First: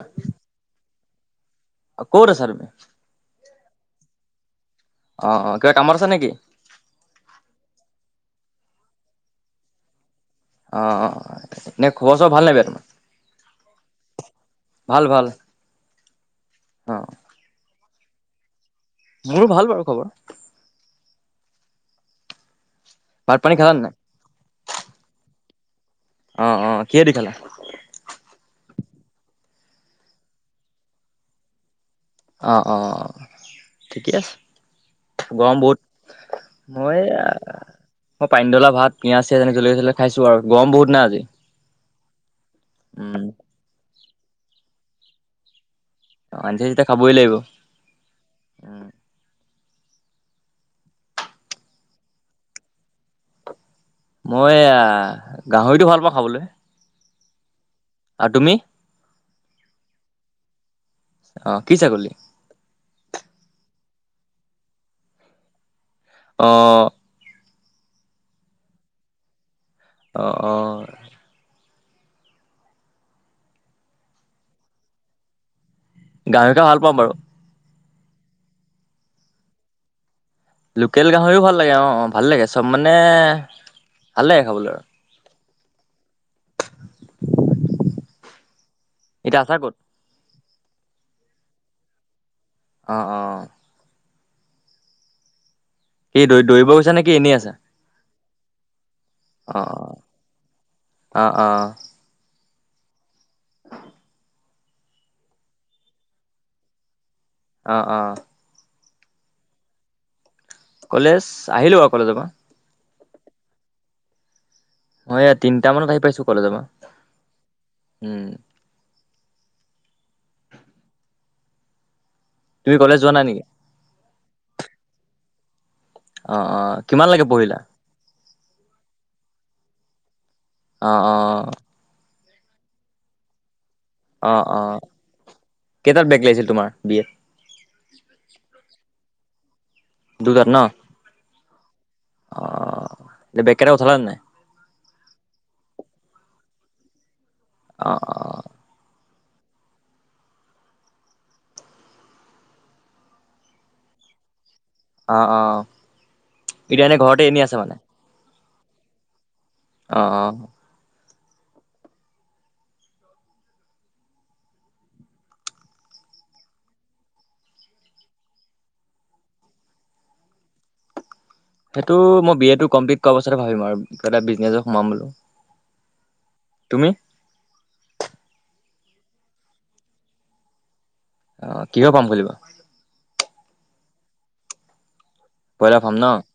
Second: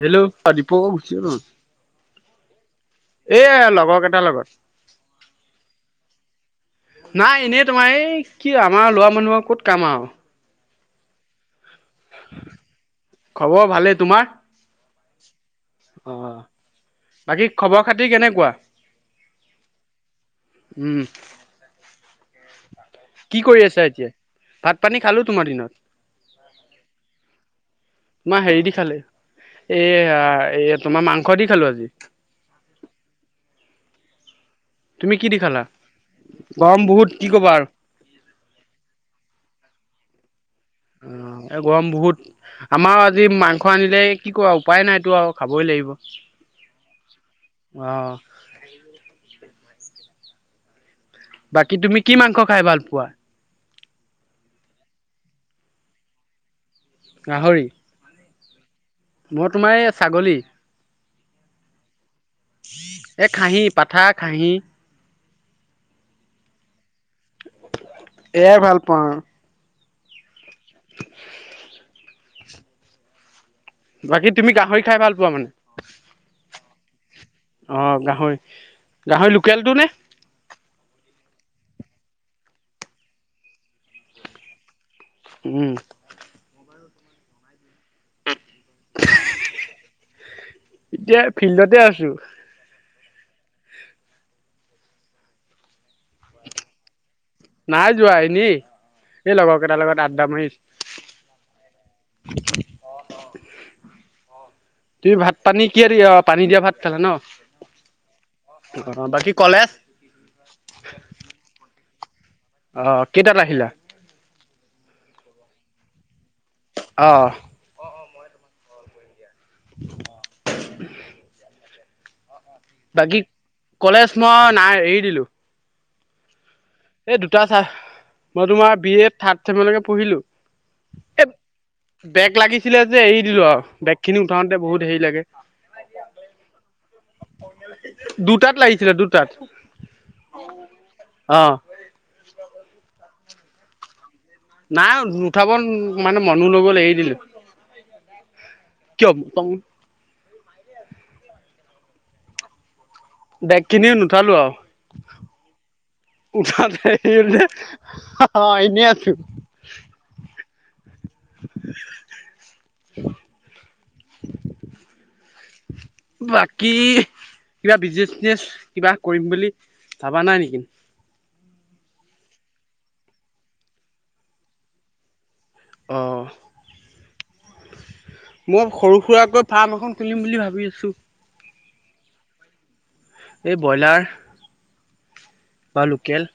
হেল্' প দীপুি কত আছা তুমি কেইটাৰ অ', অ', কিবা কামত আছা নেকি? লগত নাই এনেই তোমাৰ এই কি আমাৰ লৰা মানুহৰ ক'ত কাম আৰু অ অ নে খবৰ চবৰ ভাল নাই বেয়া খবৰ ভালেই তোমাৰ তোমাৰ ভাল ভাল অ অ', বাকী খবৰ খাতিৰ কেনেকুৱা মোৰো ভাল বাৰু খবৰ উম ভাত কি পানী কৰি খালা আছা নাই? এতিয়া ভাত পানী খালো তোমাৰ দিনত অ অ কি দেখালা এ এ তোমাৰ মাংস দি খালো আজি অ', অ', ঠিকে আছে। তুমি কি দি গৰম খালা বহুত গৰম বহুত মইয়া কি ক'বা আৰু অ মই পানী ঢলা ভাত পিয়াজ চিয়াজ এনে [unintelligible] অ', এ গৰম বহুত। আমাৰ উম, আজি মাংস আনিলে কি কৰা উপায় নাইটো আৰু খাবই লাগিব। অ', আনিছা যেতিয়া খাবই লাগিব, উম। বাকী তুমি কি মাংস খাই ভাল পোৱা? মই গাহৰিটো ভাল পাওঁ খাবলৈ গাহৰি আৰু তুমি মই তোমাৰ এই ছাগলী অ কি ছাগলি এ খাহী পাঠা খাহি অ'। এয়াই ভাল পাওঁ আৰু। অ', অ'। বাকী তুমি গাহৰি খাই ভাল পোৱা মানে? গাহৰি খাই ভাল পাওঁ বাৰু। অ', গাহৰি গাহৰি লোকেলটো নে? লোকেল গাহৰিও ভাল লাগে অ', ভাল লাগে চব মানে, ভাল লাগে খাবলৈ। উম। এতিয়া আছা ক'ত? এতিয়া ফিল্ডতে আছোঁ। অ', অ'। উ কি দৌ-দৌৰিব গৈছা নে কি এনেই আছা? নাই যোৱাই এনে। এই অ', লগৰকেইটাৰ লগত আড্ডা মাৰিছোঁ। অ', অ', তুমি ভাত পানী কিয় দি অ, পানী দিয়া ভাত খালা ন'। অ', অ'। বাকী কলেজ? কলেজ আহিলোঁ আকৌ কলেজৰ পৰা। অ', কেইটাত আহিলা? মই এই তিনটা মানত আহি পাইছোঁ কলেজৰ পৰা, অ' উম। তুমি কলেজ যোৱা বাকী নাই নেকি? কলেজ মই নাই এৰি দিলোঁ। অ', অ', কিমান লাগে পঢ়িলা? চা মই তোমাৰ বি এড থাৰ্ড চেমৰলৈকে পঢ়িলো। অ', অ'। বেক লাগিছিলে যে এৰি দিলোঁ আৰু। বেক খিনি অ', উঠাওতে অ', বহুত হেৰি লাগে। কেইটাত বেক লাগিছিল তোমাৰ বি এত? দুটাত লাগিছিলে দুটাত, দুটাত ন? অ'। অ', বেককেইতা উঠালা নে নাই? নাই নুঠাব মানে মনো নগ'ল এৰি দিলোঁ। অ', অ'। কিয় [inaudible] বেকখিনিও নুঠালো আৰু। অ', অ', উঠাত এতিয়া এনে দেৰি ঘৰতে এনেই হ'লে আছা মানে? [unintelligible] এনে আছোঁ। অ', অ'। [inaudible] [inaudible] বাকী কিবা বিজনেচ-চিজনেছ কিবা কৰিম বুলি ভাবা নাই নেকি সেইটো মই বি এ টো কমপ্লিট কৰাৰ পাছতহে ভাবিম আৰু কিবা এটা বিজনেছত সোমাম বোলো। অ তুমি? মই সৰু খুৰাকৈ ফাৰ্ম এখন খুলিম বুলি ভাবি আছো। অ কিহৰ ফাৰ্ম খুলিবা এই ব্ৰইলাৰ ব্ৰইলাৰ বা ফাৰ্ম ন? লোকেল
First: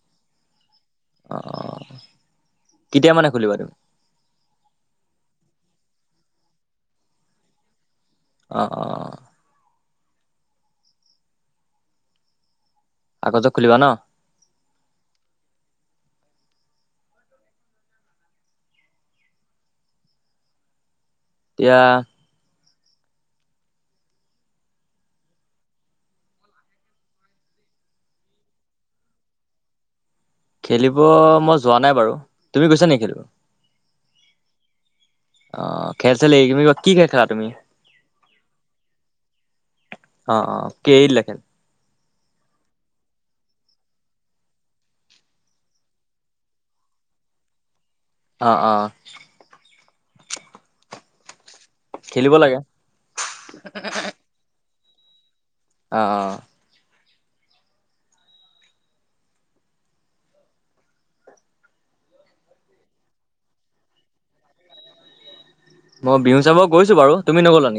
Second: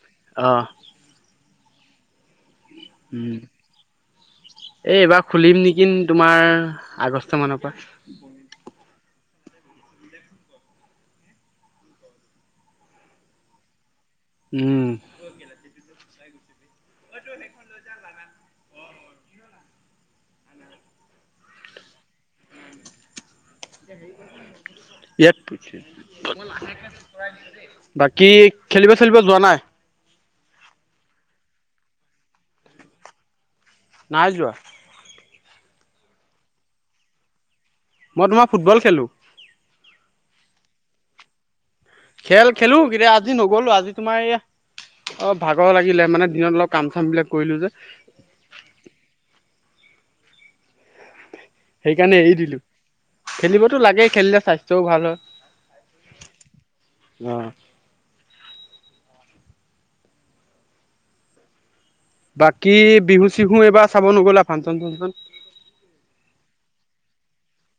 অ', অ'। কেতিয়া মানে উম, খুলিবা তুমি? এইবাৰ খুলিম নেক কিন তোমাৰ আগষ্ট মানৰ পৰা। অ', অ'। আগতে খুলিবা ন'? উম। [inaudible] এতিয়া [inaudible] ইয়াত বাকী খেলিব-চেলিব যোৱা নাই খেলিব মই যোৱা নাই বাৰু তুমি গৈছা নেকি খেলিব নাই যোৱা অ খেল-ছেল হে কি বা কি খেল খেলা তুমি মই তোমাৰ ফুটবল খেলো অ অ এৰি দিলা খেল খেল খেলো কেতিয়াবা আজি নগ'লো আজি তোমাৰ এয়া অ ভাগৰ লাগিলে মানে দিনত অলপ কাম-চাম বিলাক কৰিলো যে অ অ সেইকাৰণে খেলিব এৰি লাগে দিলো খেলিবতো লাগে খেলিলে স্বাস্থ্যও ভাল হয়। অ অ অ বাকী বিহু চিহু এইবাৰ চাব নগ'লা ফাংচন-চাংচন মই বিহু চাব গৈছো বাৰু তুমি নগ'লা?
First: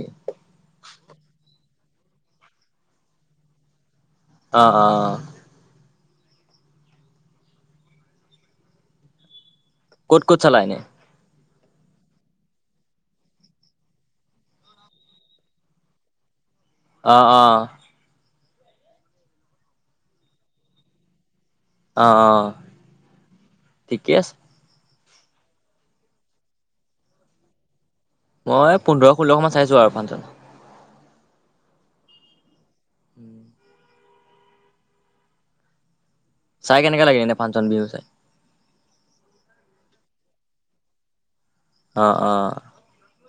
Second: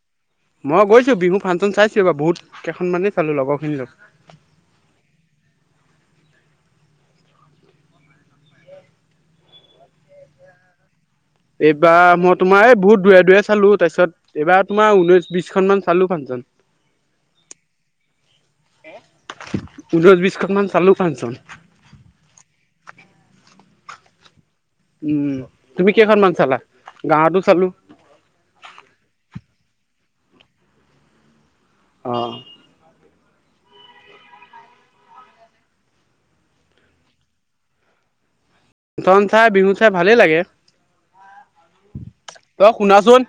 মই গৈছো বিহু ফাংচন চাইছো এইবাৰ বহুত কেইখনমানেই চালো লগৰ খিনি লগত অ অ ক'ত ক'ত চালা এনে এইবাৰ মই তোমাৰ এই বহুত দূৰে-দূৰে চালো তাৰপিছত এইবাৰ তোমাৰ ঊনৈশ বিশখন মান চালো ফাংচন। অ অ ঊনৈছ বিছ খনমান চালো ফাংচন অহ ঠিকে আছে উম তুমি কেই খন মান চলা গাঁৱটো চলো মই পোন্ধৰ ষোল্লখন মান চাইছো আৰু ফাংচন অ [inaudible] চাই কেনেকে লাগিলে এনে ফাংচন বিহু চাই ফাংচন চাই বিহু চাই ভালেই লাগে অ অ তই শুনাচোন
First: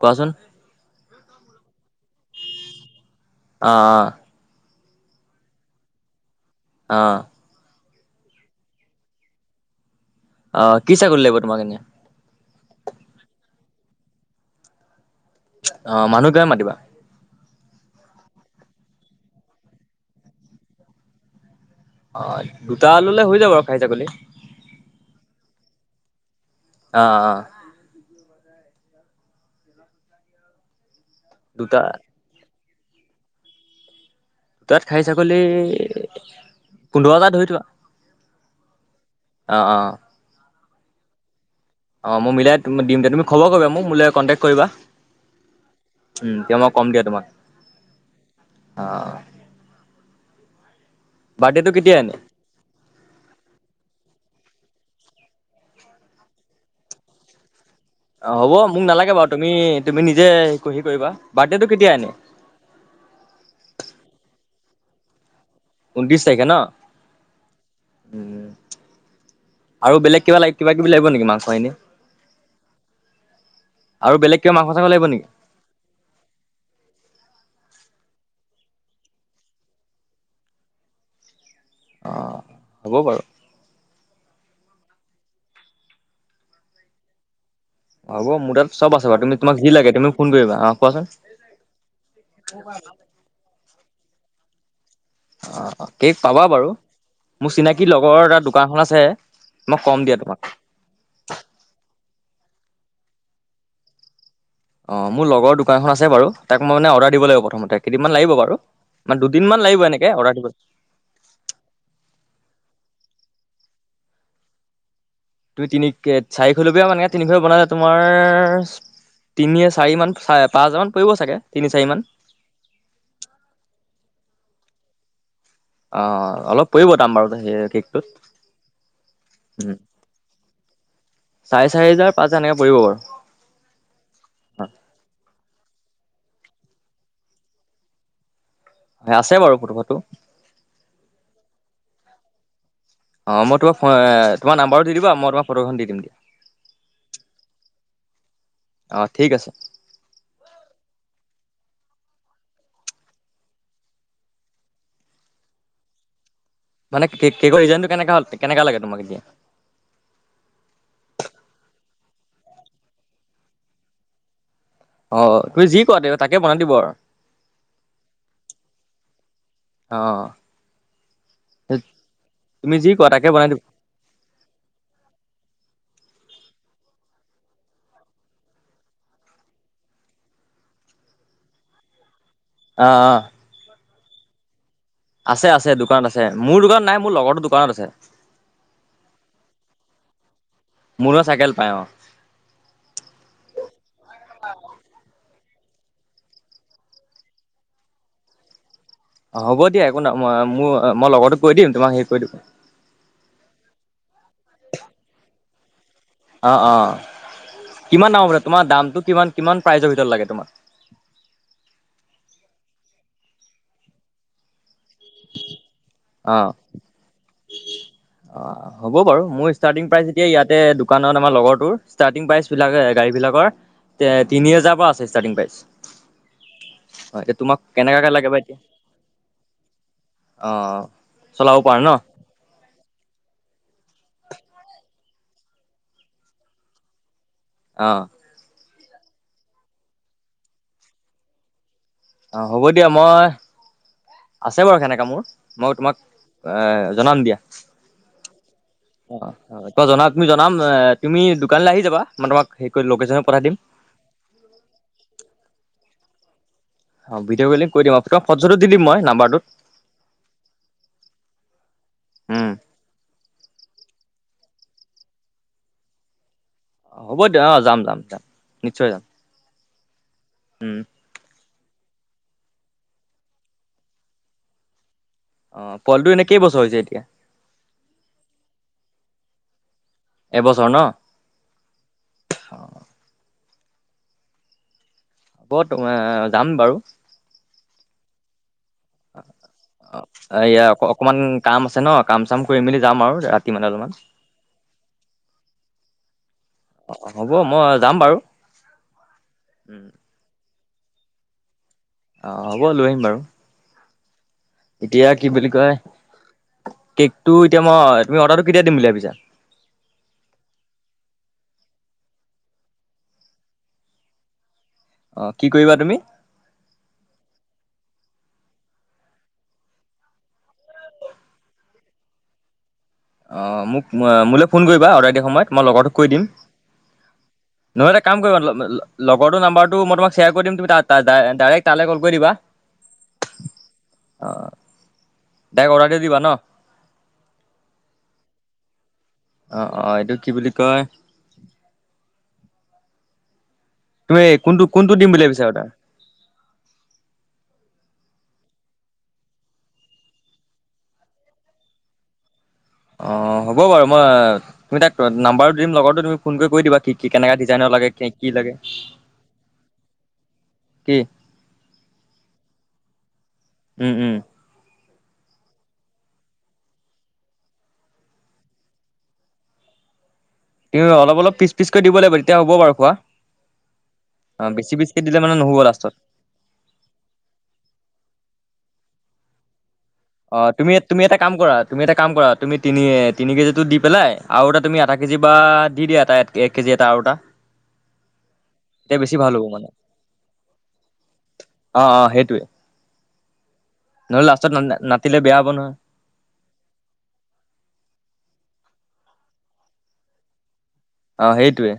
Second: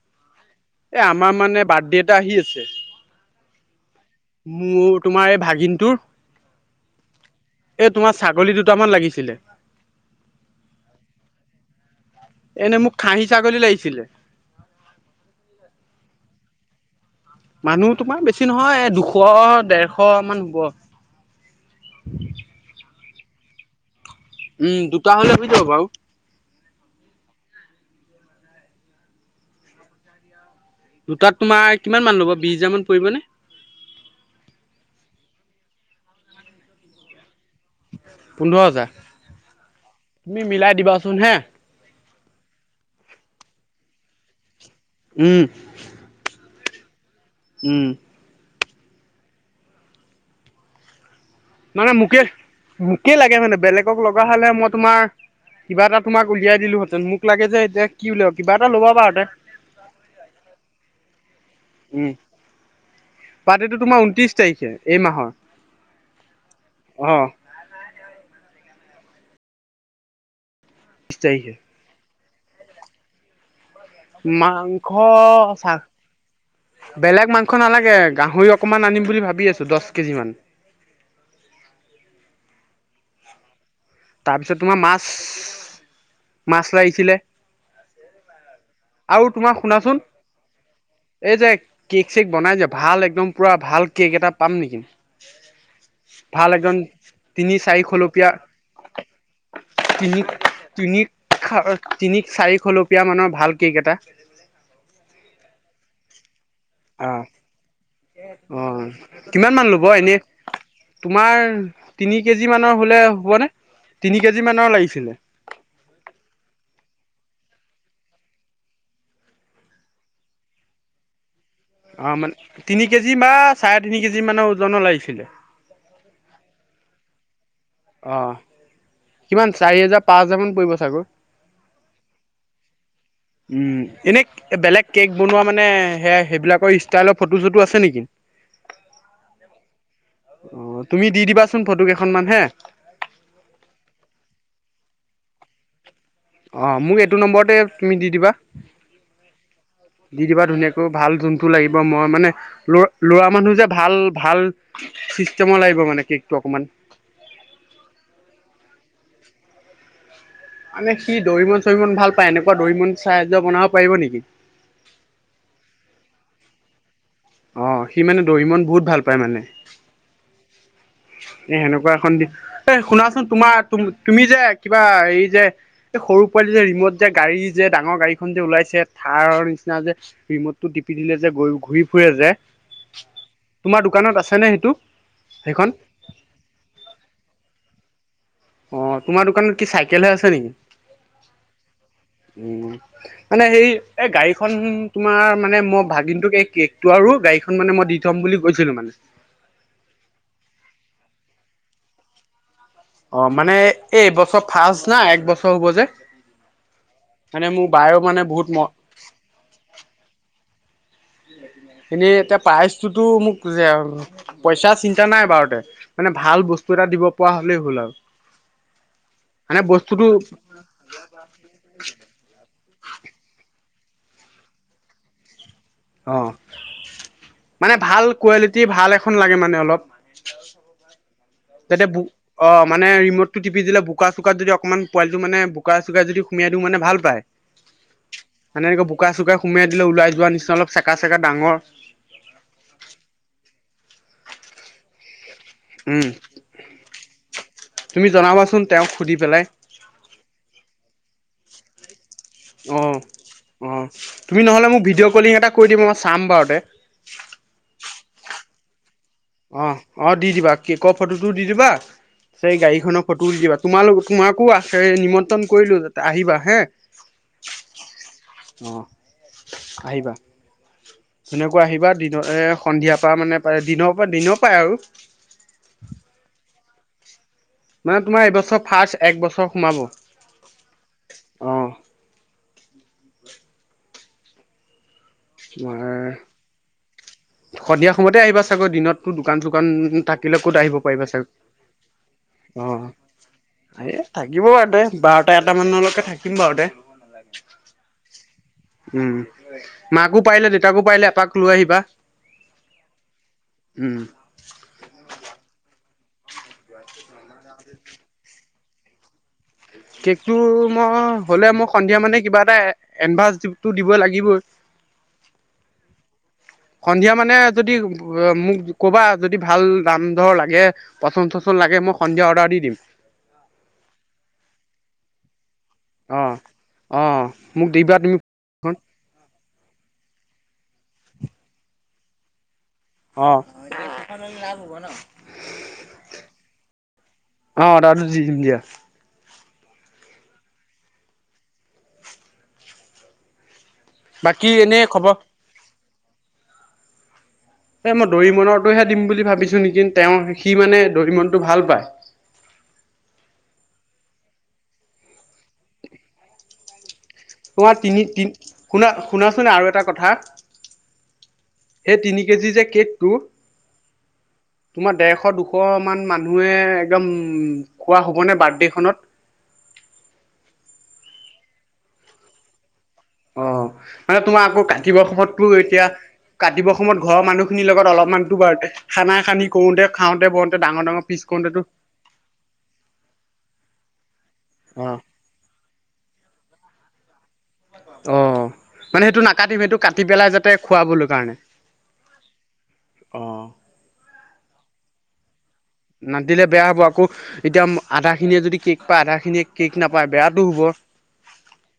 কোৱাচোন এ আমাৰ তোমাৰ মানে বাৰ্থডে এটা আহি আছে অ অ মোৰ তোমাৰ এই ভাগিনটোৰ আহ এ তোমাৰ ছাগলী দুটামান লাগিছিলে অ কি চাকৰি লাগিব তোমাক এনে এনে মোক খাহী ছাগলী লাগিছিলে অ মানুহ কিমান মাতিবা মানুহ তোমাৰ বেছি নহয় দুশ ডেৰশ মান হ'ব। অ', দুটা ল'লে হৈ যাব আৰু খাচী ছাগলী। উম দুটা হ'লে হৈ যাব বাৰু। আহ আহ। দুটাত তোমাৰ দুটা কিমান মান ল'ব, বিশ হাজাৰ মান পৰিব নে? তাত খাহী ছাগলী পোন্ধৰটা ধৰি থোৱা। পোন্ধৰ হাজাৰ অ অ তুমি মিলাই দিবাচোন হে অ মই মিলাই দিম তুমি খবৰ কৰিবা মোক মো কণ্টেক্ট কৰিবা উম উোক কম দিয় তোমাক উম অ বাৰ্থডেটো মানে কেতিয়া এনে মোকে মোকে লাগে মানে বেলেগক লগা হলে মই তোমাৰ কিবা এটা তোমাক উলিয়াই দিলো হেতেন মোক লাগে যে এতিয়া কি অ উলিয়াব হ'ব কিবা এটা মোক ল'বা নালাগে তে বাৰু তুমি তুমি নিজেি কৰিবা বাৰ্থডেটো কেতিয়া উম এনে পাৰ্টীতো তোমাৰ ঊনত্ৰিশ তাৰিখে এই মাহৰ। ঊনত্ৰিশ তাৰিখে ন', অ উ আৰু বেলেগ কিবা লাগ কিবা কিবি লাগিব বিশ নেকি তাৰিখে মাংস এনে আৰু বেলেগ কিবা মাংস চাংস লাগিব নেকি চা বেলেগ মাংস নালাগে তাকে গাহৰি অকমান আনিম বুলি ভাবি আছো দহ কেজি মান। অ', হ'ব বাৰু। তাৰপিছত তোমাৰ মাছ, মাছ লাগিছিলে। হ'ব মোৰ তাত চব আছে বাৰু আৰু তুমি তোমাক তোমাৰ যি লাগে শুনাচোন, তুমি ফোন কৰিবা অ কোৱাচোন এই যে কেক চেক বনাই ভাল একদম পুৰা ভাল কেক এটা পাম নেকি? অ কেক পাবা ভাল বাৰু একদম মোৰ তিনি চিনাকি চাৰি লগৰ খলপীয়া এটা দোকানখন আছে মই কম দিয়া তিনি তোমাক তিনি তিনিক চাৰিখলপীয়া মানৰ ভাল কেক এটা। অ', মোৰ লগৰ দোকানখন আছে বাৰু তাক মই মানে অ অৰ্ডাৰ দিব লাগিব প্ৰথমতে। কেইদিনমান লাগিব বাৰু অ', মানে কিমান দুদিনমান মান লাগিব ল'ব এনেকে এনে অৰ্ডাৰ দিব তোমাৰ তিনি কেজি মানৰ হ'লে হ'ব নে, তিনি কেজি মানৰ লাগিছিলে। তুমি তিনি চাৰিখলপীয়া [unintelligible] তিনিখলপীয়া বনালে তোমাৰ তিনি চাৰি মান চ পাঁচ হাজাৰ মান পৰিব চাগে তিনি চাৰি মান অ', মানে তিনি কেজি বা চাৰে তিনি কেজি মানৰ ওজনৰ লাগিছিলে। অ', অলপ পৰিব দাম বাৰু সেই অ কেকটোত। কিমান উম চাৰি হেজাৰ পাঁচ হাজাৰ মান পৰিব চাগৈ। চাৰে চাৰি হোজাৰ পাঁচ হাজাৰ এনেকে পৰিব বাৰু। উম এনে বেলেগ কেক বনোৱা মানে এ সে সেইবিলাকৰ ষ্টাইলৰ ফটো চটো আছে নেকি? অ', আছে বাৰু ফটো ফটো তুমি দি দিবাচোন ফটো কেইখনমান হে। অ', মই তোমাক তোমাৰ নাম্বাৰ টো দি দিবা মই তোমাক ফটোখন দি দিম দিয়া। অ', মোক এইটো নম্বৰতে তুমি দি দিবা। অ ঠিক আছে দি দিবা ধুনীয়াকৈ ভাল জোনটো লাগিব মই মানে ল ল'ৰা মানুহ যে, ভাল ভাল চিষ্টেমৰ লাগিব মানে কেক মানে কেকৰ ডিজাইনটো কেনেকা হ'ল কেনেকা লাগে তোমাক এতিয়া? মানে সি দৰিমন চৰিমন ভাল এনেকুৱা দৰে'মন চাইজৰ বনাব পাৰিব নেকি? অ তুমি যি কোৱা তে তাকে বনাই দিব আৰু। অ', সি মানে দৰে'মন বহুত ভাল পায় মানে। অ [inaudible] এ সেনেকুৱা এখন দি এ তুমি যি কোৱা শুনাচোন তাকে বনাই তোমাৰ দিব তুমি যে কিবা হেৰি যে এই সৰু কিবা যে ৰিমট যে গাড়ী যে ডাঙৰ গাড়ীখন যে ওলাইছে থাৰৰ নিচিনা যে ৰিমট টো টিপি দিলে যে গ ঘূৰি ফুৰে যে অ', অ'। তোমাৰ দোকানত আছেনে সেইটো। আছে সেইখন আছে দোকানত আছে মোৰ দোকানত নাই মোৰ লগৰ তোৰ দোকানত আছে অ তোমাৰ দোকানত কি চাইকেল হে আছে নেকি মোৰ লগত চাইকেল পায় অ উ মানে সেই এই গাড়ীখন তোমাৰ মানে মই ভাগিনটোক এই কেকটো আৰু গাড়ীখন মানে মই দি থম বুলি গৈছিলো মানে অ হ'ব দিয়া একো নাই মোৰ মই লগৰো কৈ দিম তোমাক সেই কৰি দিব অ মানে এইবছৰ ফাৰ্ষ্ট না এক বছৰ হব যে অ', মানে মোৰ অ', বায়েও কিমান মানে দামৰ বহুত ম তোমাৰ দামটো কিমান কিমান প্ৰাইজৰ ভিতৰত লাগে তোমাক? এনেই এতিয়া প্ৰাইচটোতো মোক পইচা চি এয়া নাই বাৰু দে মানে অ ভাল বস্তু এটা দিব পৰা হলেই হ'ল আৰু। অ', হ'ব বাৰু মোৰ মানে ষ্টাৰ্টিং বস্তুটো প্ৰাইচ এতিয়া ইয়াতে দোকানত আমাৰ লগৰ তৰ ষ্টাৰ্টিং প্ৰাইচ বিলাক গাড়ী বিলাক বিলাক তিনি হাজাৰ পৰা আছে ষ্টাৰ্টিং প্ৰাইচ অ', অ এতিয়া তোমাক মানে ভাল কেনেকাকে লাগে বা এতিয়া কোৱালিটি ভাল এখন লাগে মানে অলপ অ অ চলাব পাৰা ন তেতিয়া অ মানে ৰিমটতটো টিপ দিলে বোকা চোকাত যদি অকণমান পোৱালিটো মানে বোকা চোকাই যদি সোমাই দিও মানে ভাল পায় অ সেনেকা বোকা চোকা সোমাই দিলে ওলাই যোৱাৰ নিচনা অলপ চেকা চেকা ডাঙৰ অ হ'ব দিয়া মই আছে বাৰু সেনেকা মোৰ মই তোমাক উম এ জনাম দিয়া তুমি জনাবাচোন তেওঁক অ সুধি পেলাই কই জ তুমি জনাম তুমি দোকানলৈ আহি যাবা মই তোমাক হেৰি কৰি অঁ লোকেশ্যন পঠাই দিম অঁ তুমি নহ'লে মোক ভিডিঅ' কলিং এটা কৰি দিবা মই চাম বাৰু দে অ ভিডিঅ' কলিং কৰি দিম মই নাম্বাৰটোত অ অ দি দিবা কেকৰ ফটোটো দি দিবা উম গাড়ীখনক ফটো দিবা তোমালোক তোমাকো নিমন্ত্ৰণ কৰিলোঁ আহিবা হে হ'ব দিয়া অ যাম যাম যাম অ', নিশ্চয় যাম আহিবা উম তুমি আহিবা দিন এ সন্ধিয়াৰ পৰা মানে প দিনৰ পৰা দিনৰ পায় আৰু অ পোৱালিটো এনে কেই বছৰ হৈছে এতিয়া মানে তোমাৰ এইবছৰ ফাৰ্ষ্ট এক বছৰ সোমাব এবছৰ ন অ হ'ব তোমাৰ যাম বাৰু সন্ধিয়া সময়তে আহিবা চাগৈ দিনতো দোকান চোকান থাকিলে ক'ত এয়া আহিব পাৰিবা অকমান চাগ কাম আছে ন কাম চাম কৰি অ মেলি যাম আৰু ৰাতি মানে অলপমান এ থাকিব বাৰু দে বাৰটা এটা মানলৈকে থাকিম বাৰু দে অ হ'ব মই যাম বাৰু উম মাকো পাৰিলে দেউতাকো পাৰিলে এপাক লৈ আহিবা আহ হ'ব লৈ আহিম বাৰু উম এতিয়া কি বুলি কয় কেকটো এতিয়া মই তুমি অৰ্ কেতিয়া দিম উলিয়াবিছা কেকটো মই হ'লে মোক সন্ধিয়া মানে কিবা এটা এডভাঞ্চটো দিব লাগিবই অ কি কৰিবা তুমি সন্ধিয়া মানে যদি মোক কবা যদি ভাল দাম ধৰ লাগে পচন্দ চচন্দ লাগে মই সন্ধিয়া অৰ্ডাৰ দিম অ মোক মোলৈ ফোন কৰিবা অৰ্ডাৰ দিয়া সময়ত মই লগৰটোক কৈ দিম অঁ অঁ মোক নহয় দিবা এটা তুমি কাম কৰিবা লগৰটো নাম্বাৰটো মই তোমাক শ্বেয়াৰ কৰি দিম তুমি তাত ত ডাইৰেক্ট তালৈ কল কৰি দিবা অঁ আহ ডাইক অৰ্ডাৰ দি দিবা ন অ ৰাজুজি দিয়া অ অ এইটো কি বুলি কয় তুমি বাকী কোনটো এনেই কোনটো দিম খবৰ বুলি ভাবিছাৰা তা এই মই দৰিমনৰটোহে দিম বুলি ভাবিছো নেকি তেওঁ সি মানে দৰি মনটো ভাল পায় অ হ'ব বাৰু মই তুমি তাক নাম্বাৰটো দিম লগৰটো তুমি ফোন কৰি কৰি দিবা ঠিক তোমাৰ তিনি শুনা শুনাচোন আৰু এটা কথা কি সেই তিনি কেজি যে কেকটো উম উম তোমাৰ ডেৰশ দুশ মান মানুহে একদম উ খোৱা হ'বনেে বাৰ্থডে খত তুম অলপ অলপ পিচ পিচকৈ দিব লাগিব তেতিয়া হ'ব বাৰু খোৱা অ মানে তোমাৰ অ আকৌ বেছি কাটিব বেছিকৈ বৰ দিলে মানে সময়ততো নহ'ব এতিয়া লাষ্টত কাটিবৰ সময়ত ঘৰৰ মানুহখিনিৰ লগত অলপমানতো বাৰোতে সানা সানি কৰোতে খাওঁতে অ বওঁতে তুমি ডাঙৰ তুমি ডাঙৰ এটা পিচ কাম কৰা কৰোতেতো তুমি এটা কাম কৰা তুমি তিনি তিনি কেজি দি পেলাই আৰু এটা তুমি আধা অ' কেজি কেজি বা দি দিয়া এটা এক কেজি এটা আৰু এটা অ তেতিয়া মানে বেছি সেইটো ভাল হ'ব নাকাটিম মানে সেইটো কাটি পেলাই যাতে খুৱ বলে কাৰণে অ অ সেইটোৱে অ নহ'লে লাষ্টত ন নাতিলে বেয়া হ'ব নহয় নাতিলে বেয়া হ'ব আকৌ এতিয়া আধা খিনিয়ে যদি কেক পায় আধা খিনিয়ে কেক নাপায় বেয়াাতটো হ'ব অ সেইটোৱে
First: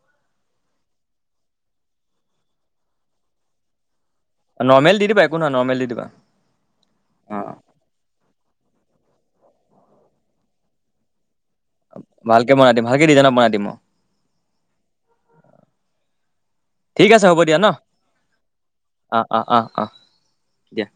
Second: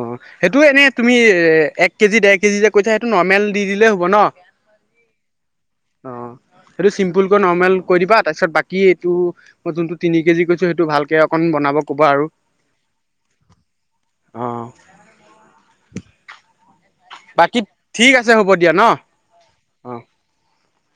অ সেইটো এনে তুমি এ এক কেজি ডেৰ কেজি যে কৈছা সেইটো নৰ্মেল দি দিলে নৰ্মেল দি দিবা একো নহয় নৰ্মেল দি দিবা সেটো চিমপুল অ কৈ নৰমেল দিবা তাৰপিছত বাকী এইটো মই যোনটো তি কেজি কৈছো সেইটো ভালকে অকন বনাব ক'বা আৰু ভালকে বনাই দিম ভালকে ডিজাইনত বনাই দিম অ অ ঠিক আছে হ'ব দিয়া বাকী ন ঠিক আছে হ'ব দিয়া ন অ অ অ অ দিয়া